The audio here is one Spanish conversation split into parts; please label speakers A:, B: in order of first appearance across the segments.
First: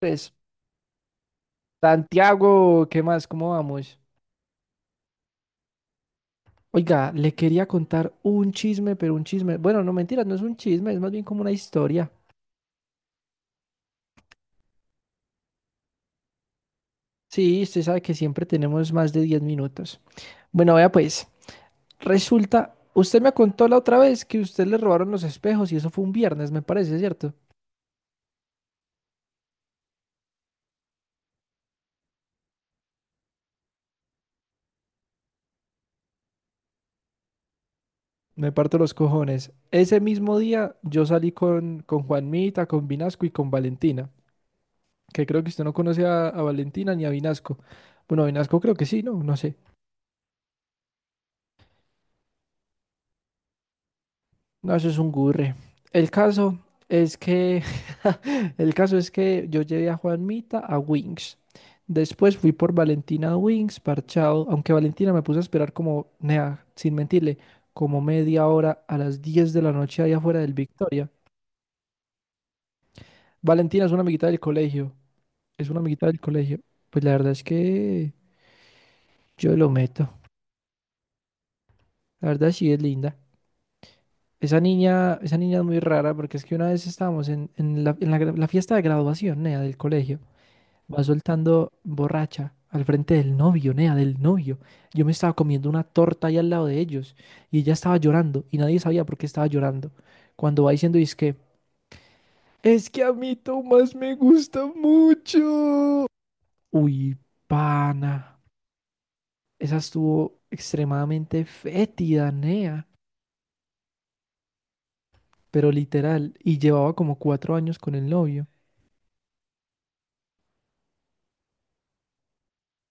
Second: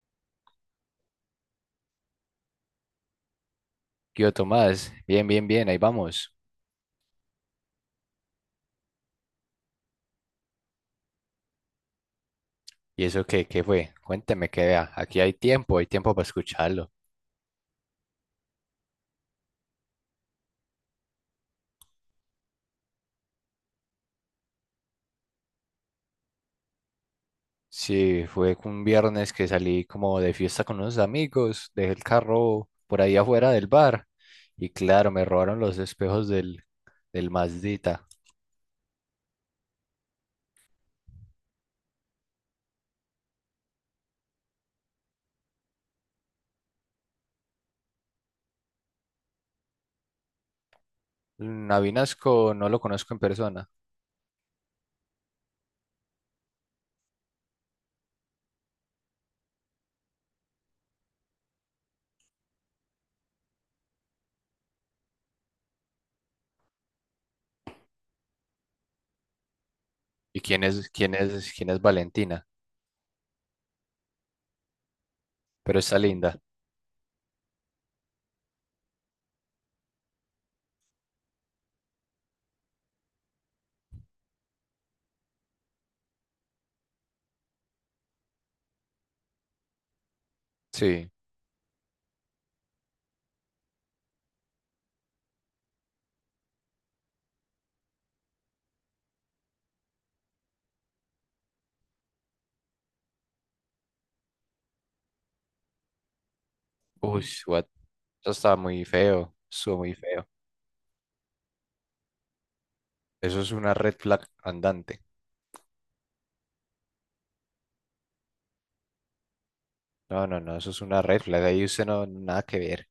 A: Pues, Santiago, ¿qué más? ¿Cómo vamos?
B: Qué yo, Tomás, bien, ahí vamos.
A: Oiga, le quería contar un chisme, pero un chisme. Bueno, no mentiras, no es un chisme, es más bien como una historia.
B: ¿Y eso qué fue? Cuénteme, que vea, aquí hay tiempo para escucharlo.
A: Sí, usted sabe que siempre tenemos más de 10 minutos. Bueno, vea pues, resulta, usted me contó la otra vez que usted le robaron los espejos y eso fue un viernes, me parece, ¿cierto?
B: Sí, fue un viernes que salí como de fiesta con unos amigos, dejé el carro por ahí afuera del bar y claro, me robaron los espejos del Mazdita.
A: Me parto los cojones. Ese mismo día yo salí con Juanmita, con Vinasco y con Valentina, que creo que usted no conoce a Valentina ni a Vinasco. Bueno, a Vinasco creo que sí, ¿no? No sé.
B: Navinasco no lo conozco en persona.
A: No, eso es un gurre. El caso es que, el caso es que yo llevé a Juanmita a Wings. Después fui por Valentina a Wings, parchado, aunque Valentina me puse a esperar como, nea, sin mentirle, como media hora a las 10 de la noche allá afuera
B: ¿Y
A: del
B: quién es,
A: Victoria.
B: quién es, quién es Valentina?
A: Valentina es una amiguita del colegio, es
B: Pero
A: una
B: está
A: amiguita del
B: linda.
A: colegio. Pues la verdad es que yo lo meto. La verdad sí es linda. Esa niña es muy rara porque es que una vez estábamos en la, en la fiesta de graduación, nea, del colegio. Va
B: Sí.
A: soltando borracha al frente del novio, nea, del novio. Yo me estaba comiendo una torta ahí al lado de ellos y ella estaba llorando y nadie sabía por qué estaba llorando. Cuando va diciendo, es que a mí Tomás me gusta mucho. Uy,
B: Uy, what? Eso
A: pana,
B: estaba muy feo,
A: esa
B: estuvo muy feo.
A: estuvo extremadamente fétida, nea,
B: Eso es una red flag andante.
A: pero literal, y llevaba como 4 años con el novio.
B: No, no, no, eso es una red flag. Ahí usted no, nada que ver.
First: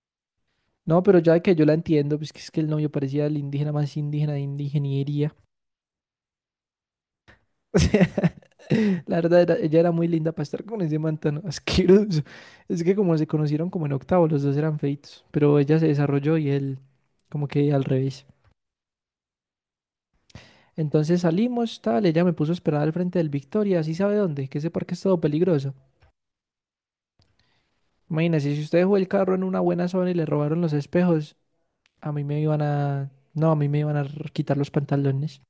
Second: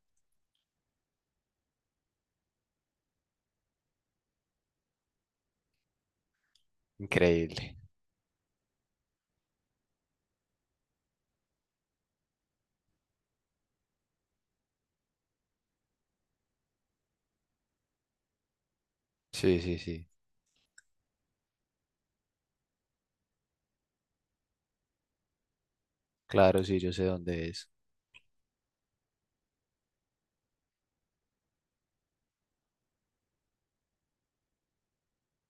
A: No, pero ya que yo la entiendo, pues que es que el novio parecía el indígena más indígena de indigeniería.
B: Increíble.
A: O sea, la verdad, ella era muy linda para estar con ese man tan asqueroso. Es que como se conocieron como en octavo, los dos eran feitos, pero ella se desarrolló y él como que al revés.
B: Sí, sí, sí.
A: Entonces salimos, tal, ella me puso a esperar al frente del Victoria, así sabe dónde, que ese parque es todo peligroso.
B: Claro, sí, yo sé dónde es.
A: Imagínense, si usted dejó el carro en una buena zona y le robaron los espejos, a mí me iban a... No, a mí me iban a quitar los pantalones.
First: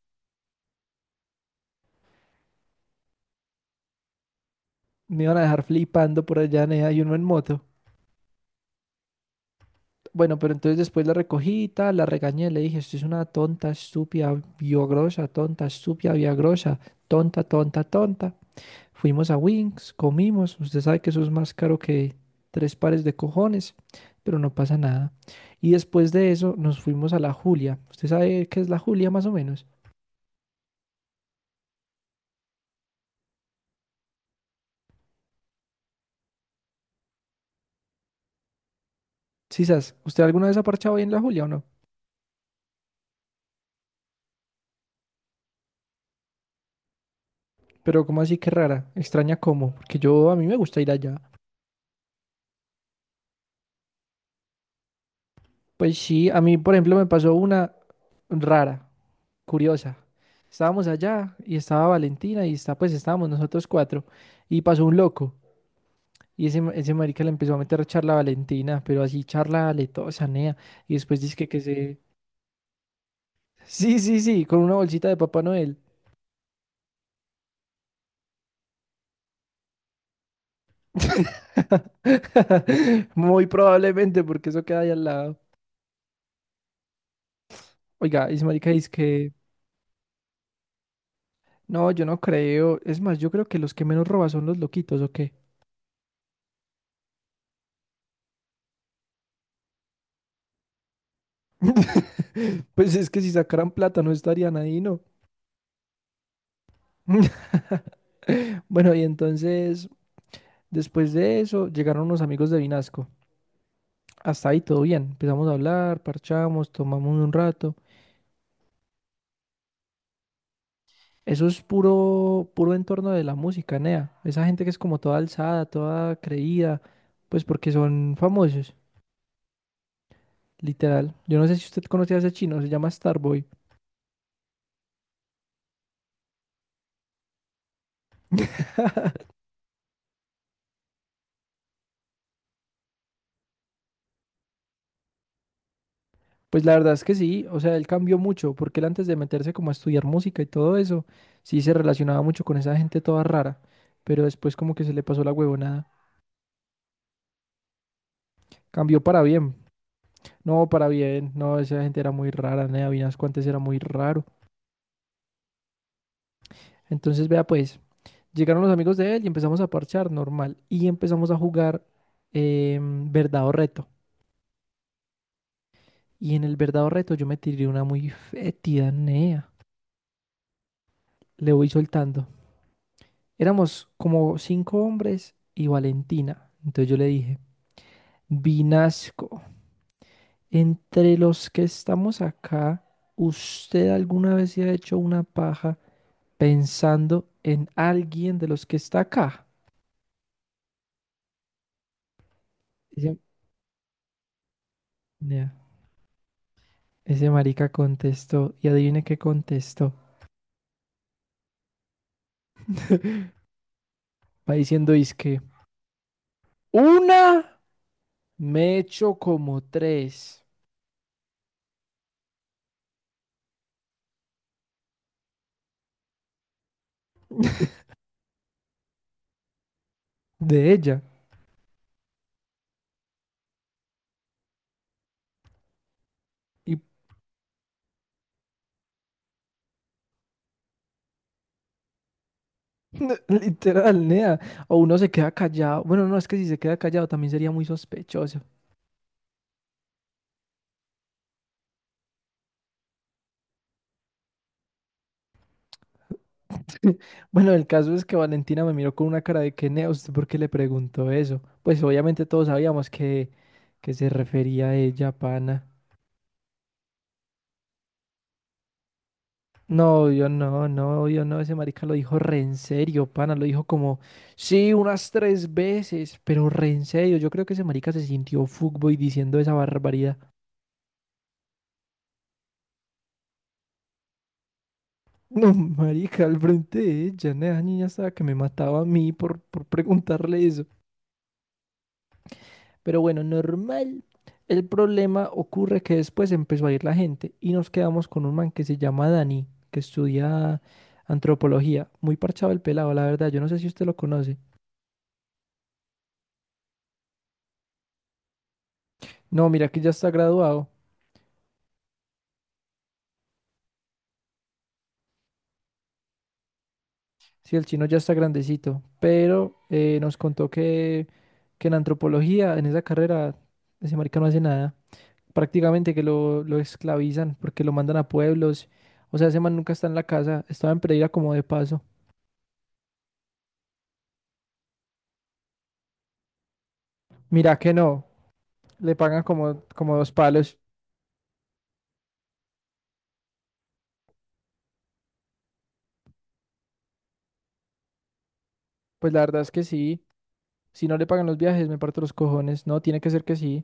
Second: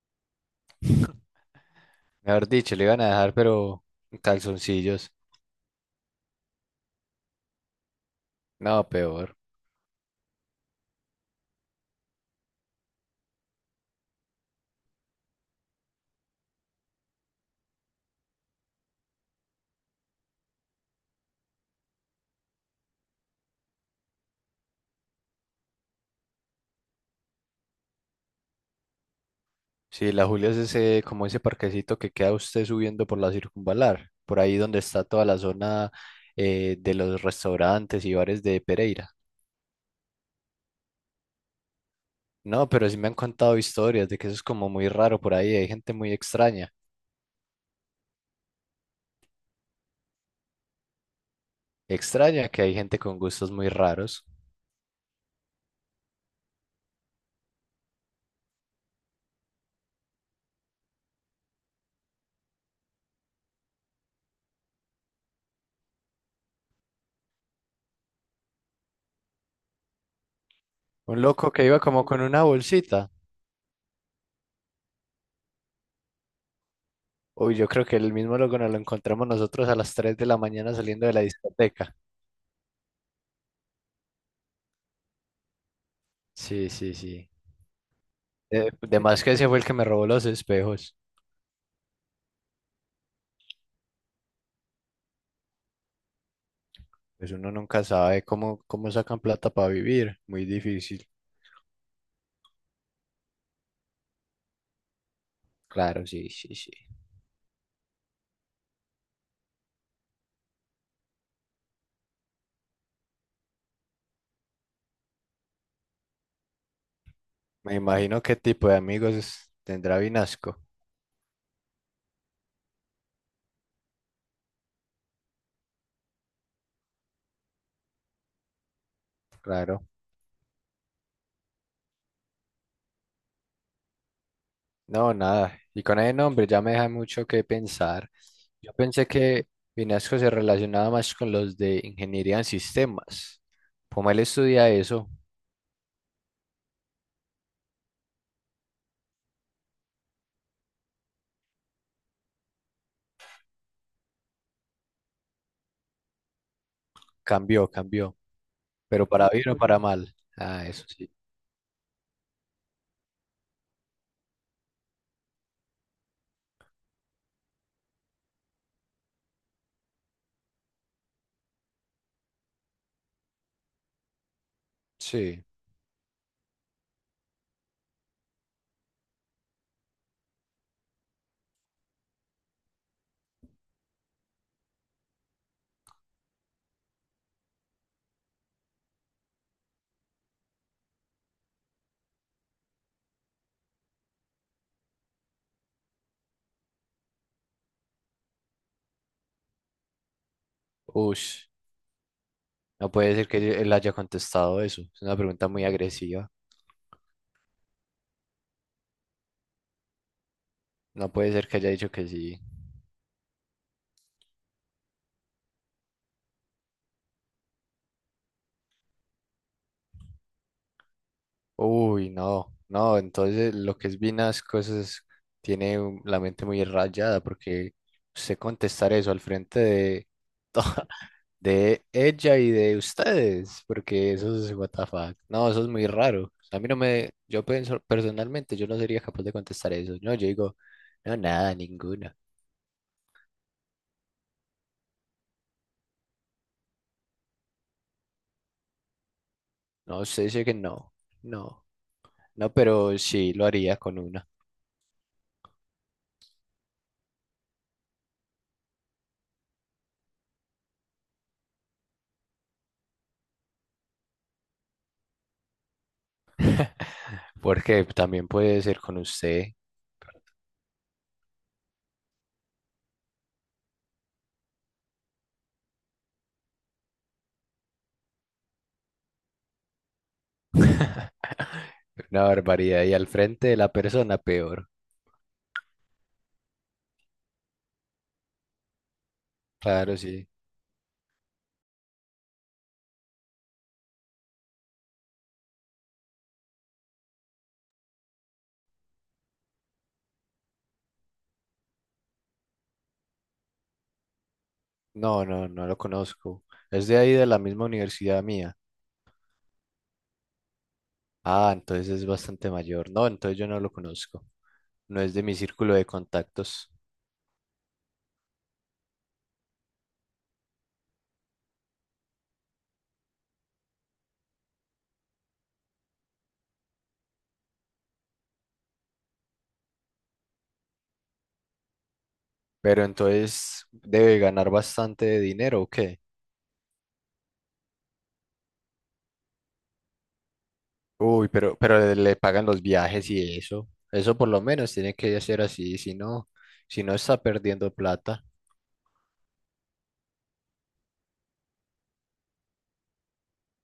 B: Mejor dicho, le iban a dejar, pero en calzoncillos.
A: Me iban a dejar flipando por allá, nea, y uno en moto.
B: No, peor.
A: Bueno, pero entonces después la recogí, y tal, la regañé, le dije, usted es una tonta, estúpida, biogrosa, tonta, estúpida, biogrosa, tonta, tonta, tonta. Fuimos a Wings, comimos, usted sabe que eso es más caro que tres pares de cojones, pero no pasa nada. Y después de eso nos fuimos a la Julia. ¿Usted sabe qué es la Julia más o menos?
B: Sí, la Julia es ese, como ese parquecito que queda usted subiendo por la circunvalar, por ahí donde está toda la zona de los restaurantes y bares de Pereira.
A: Sí, sas, ¿usted alguna vez ha parchado ahí en la Julia o no?
B: No, pero sí me han contado historias de que eso es como muy raro por ahí. Hay gente muy extraña.
A: Pero ¿cómo así que rara? Extraña cómo, porque yo a mí me gusta ir allá.
B: Extraña que hay gente con gustos muy raros.
A: Pues sí, a mí por ejemplo me pasó una rara. Curiosa. Estábamos allá y estaba Valentina y está, pues estábamos nosotros cuatro y pasó un loco y ese, ese marica le empezó a meter charla a Valentina, pero así charla aletosa, nea, y después
B: Un
A: dice
B: loco
A: que
B: que iba
A: se...
B: como con una bolsita.
A: Sí, sí, sí, con una bolsita de Papá Noel.
B: Uy, yo creo que el mismo loco nos lo encontramos nosotros a las 3 de la mañana saliendo de la discoteca.
A: Muy probablemente porque eso queda ahí al lado.
B: Sí, sí, sí.
A: Oiga, y ese marica dice
B: De más que
A: que...
B: ese fue el que me robó los espejos.
A: No, yo no creo. Es más, yo creo que los que menos roban son los loquitos, ¿o qué?
B: Pues uno nunca sabe cómo sacan plata para vivir. Muy difícil.
A: Pues es que si sacaran plata no estarían ahí, ¿no?
B: Claro, sí, sí, sí.
A: Bueno, y entonces, después de eso, llegaron unos amigos de Vinasco. Hasta ahí todo bien. Empezamos a hablar, parchamos, tomamos un rato.
B: Me imagino qué tipo de amigos tendrá Vinasco.
A: Eso es puro, puro entorno de la música, nea. Esa gente que es como toda alzada, toda creída, pues porque son famosos,
B: Claro.
A: literal. Yo no sé si usted conoce a ese chino, se llama Starboy.
B: No, nada. Y con ese nombre ya me deja mucho que pensar. Yo pensé que Vinasco se relacionaba más con los de ingeniería en sistemas. Como él estudia eso,
A: Pues la verdad es que sí, o sea, él cambió mucho, porque él antes de meterse como a estudiar música y todo eso, sí se relacionaba mucho con esa gente toda rara, pero después como que se le pasó la huevonada.
B: cambió, cambió.
A: Cambió
B: Pero para bien o para mal. Ah, eso
A: para
B: sí.
A: bien, no, esa gente era muy rara, nea. Vinasco antes era muy raro. Entonces, vea pues, llegaron los amigos de él y empezamos a parchar normal, y empezamos a jugar verdad o reto.
B: Sí.
A: Y en el verdad o reto yo me tiré una muy fétida, nea, le voy soltando. Éramos como cinco hombres y Valentina. Entonces yo le dije, Vinasco, entre los que estamos acá, ¿usted alguna vez se ha hecho una paja pensando en alguien de los que está acá?
B: Ush. No puede
A: Ese,
B: ser que él haya contestado eso. Es una pregunta
A: nea,
B: muy agresiva.
A: ese marica contestó, y adivine qué contestó.
B: No puede ser que haya dicho que sí.
A: Va diciendo, es que una me he hecho como tres
B: Uy, no. No, entonces lo que es Vinas cosas tiene la mente muy rayada porque usted contestar eso al frente de,
A: de ella.
B: de ella y de ustedes, porque eso es what the fuck. No, eso es muy raro. A mí no
A: Y
B: me, yo pienso personalmente, yo no sería capaz de contestar eso. No, yo digo, no, nada, ninguno.
A: literal, nea. O uno se queda callado. Bueno, no, es que si se queda callado también sería muy sospechoso.
B: No, usted dice que no, no, no, pero sí lo haría con una,
A: Bueno, el caso es que Valentina me miró con una cara de que, nea, ¿usted por qué le preguntó eso? Pues obviamente todos sabíamos que, se refería a ella, pana.
B: porque también puede ser con usted.
A: No, yo no, no, yo no. Ese marica lo dijo re en serio, pana. Lo dijo como, sí, unas tres veces, pero re en serio. Yo creo que ese marica se sintió fuckboy diciendo esa barbaridad.
B: Una barbaridad. Y al frente de la persona, peor.
A: No, marica, al frente de ella, ¿no? Esa niña estaba que me mataba a mí por
B: Claro, sí.
A: preguntarle eso. Pero bueno, normal. El problema ocurre que después empezó a ir la gente y nos quedamos con un man que se llama Dani, que estudia antropología. Muy parchado el pelado, la verdad. Yo no sé si usted lo conoce.
B: No, no, no lo conozco. Es de ahí de la misma universidad mía.
A: No, mira que ya está graduado.
B: Ah, entonces es bastante mayor. No, entonces yo no lo conozco. No es de mi círculo de contactos.
A: Sí, el chino ya está grandecito. Pero nos contó que en antropología, en esa carrera, ese marica no hace nada. Prácticamente que lo esclavizan porque lo mandan a pueblos. O sea, ese man nunca está en la casa, estaba en Pereira como de paso.
B: Pero entonces debe ganar bastante dinero, ¿o qué?
A: Mira que no, le pagan como, como dos palos.
B: Uy, pero le pagan los viajes y eso. Eso por lo menos tiene que ser así, si no, si no está perdiendo plata.
A: Pues la verdad es que sí, si no le pagan los viajes me parto los cojones, no, tiene que ser que sí.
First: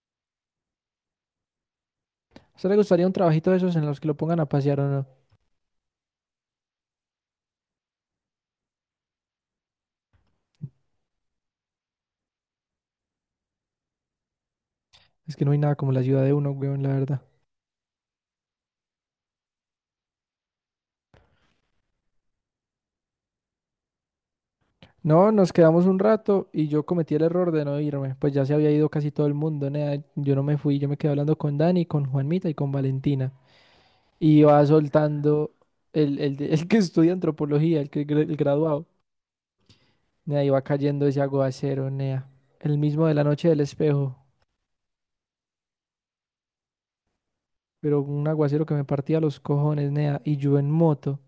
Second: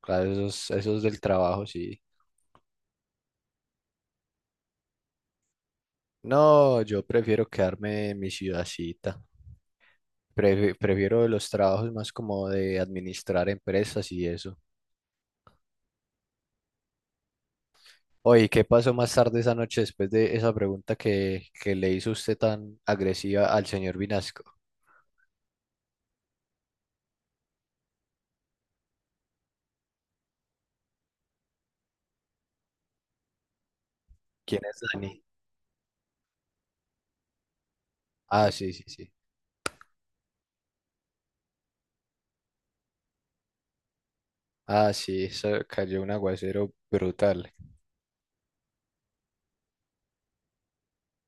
B: Claro, esos, esos del trabajo, sí.
A: ¿A usted le gustaría un trabajito de esos en los que lo pongan a pasear o no?
B: No, yo prefiero quedarme en mi ciudadcita. Prefiero los trabajos más como de administrar empresas y eso.
A: Es que no hay nada como la ciudad de uno, weón, la verdad.
B: Oye, ¿qué pasó más tarde esa noche después de esa pregunta que le hizo usted tan agresiva al señor Vinasco?
A: No, nos quedamos un rato y yo cometí el error de no irme, pues ya se había ido casi todo el mundo, nea. Yo no me fui, yo me quedé hablando con Dani, con Juanmita y con Valentina. Y
B: ¿Quién
A: va
B: es Dani?
A: soltando el que estudia antropología, el
B: Ah, sí, sí,
A: graduado.
B: sí.
A: Nea, iba cayendo ese aguacero, nea. El mismo de la noche del espejo,
B: Ah, sí, eso cayó un aguacero brutal.
A: pero un aguacero que me partía los cojones, nea. Y yo en moto.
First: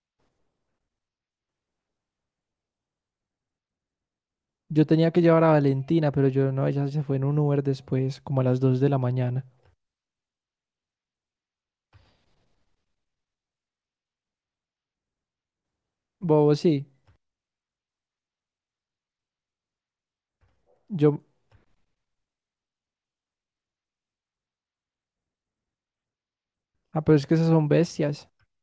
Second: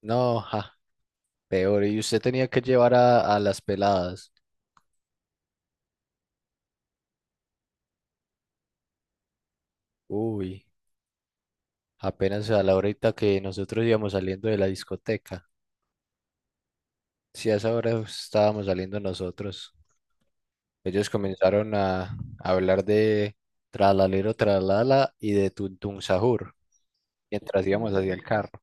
B: No, jaja, peor, y usted tenía que llevar a las peladas.
A: Yo tenía que llevar a Valentina, pero yo no, ella se fue en un Uber después, como a las 2 de la mañana.
B: Uy, apenas a la horita que nosotros íbamos saliendo de la discoteca.
A: Bobo, sí.
B: Si a esa hora estábamos saliendo nosotros. Ellos
A: Yo,
B: comenzaron a hablar de tralalero, tralala y de tuntun sahur
A: ah, pero es que esas
B: mientras
A: son
B: íbamos hacia el
A: bestias.
B: carro.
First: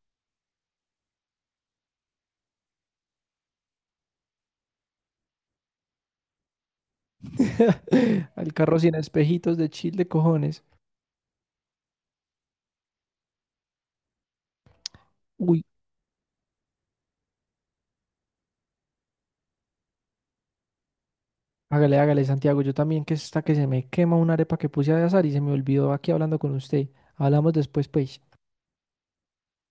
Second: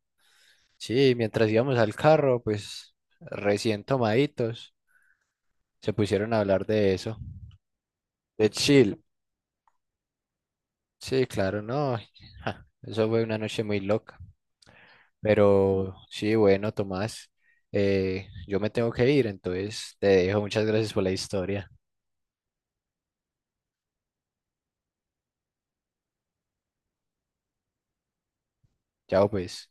B: Sí, mientras íbamos al carro, pues recién tomaditos, se pusieron a hablar de eso. De
A: Al carro sin
B: chill.
A: espejitos de chile, cojones.
B: Sí, claro, no. Ja, eso fue una noche muy loca.
A: Uy,
B: Pero sí, bueno, Tomás, yo me tengo que ir, entonces te dejo. Muchas gracias por la historia.
A: hágale, hágale, Santiago. Yo también que está que se me quema una arepa que puse a azar y se me olvidó aquí hablando con usted. Hablamos después, pues.
B: Chao, pues.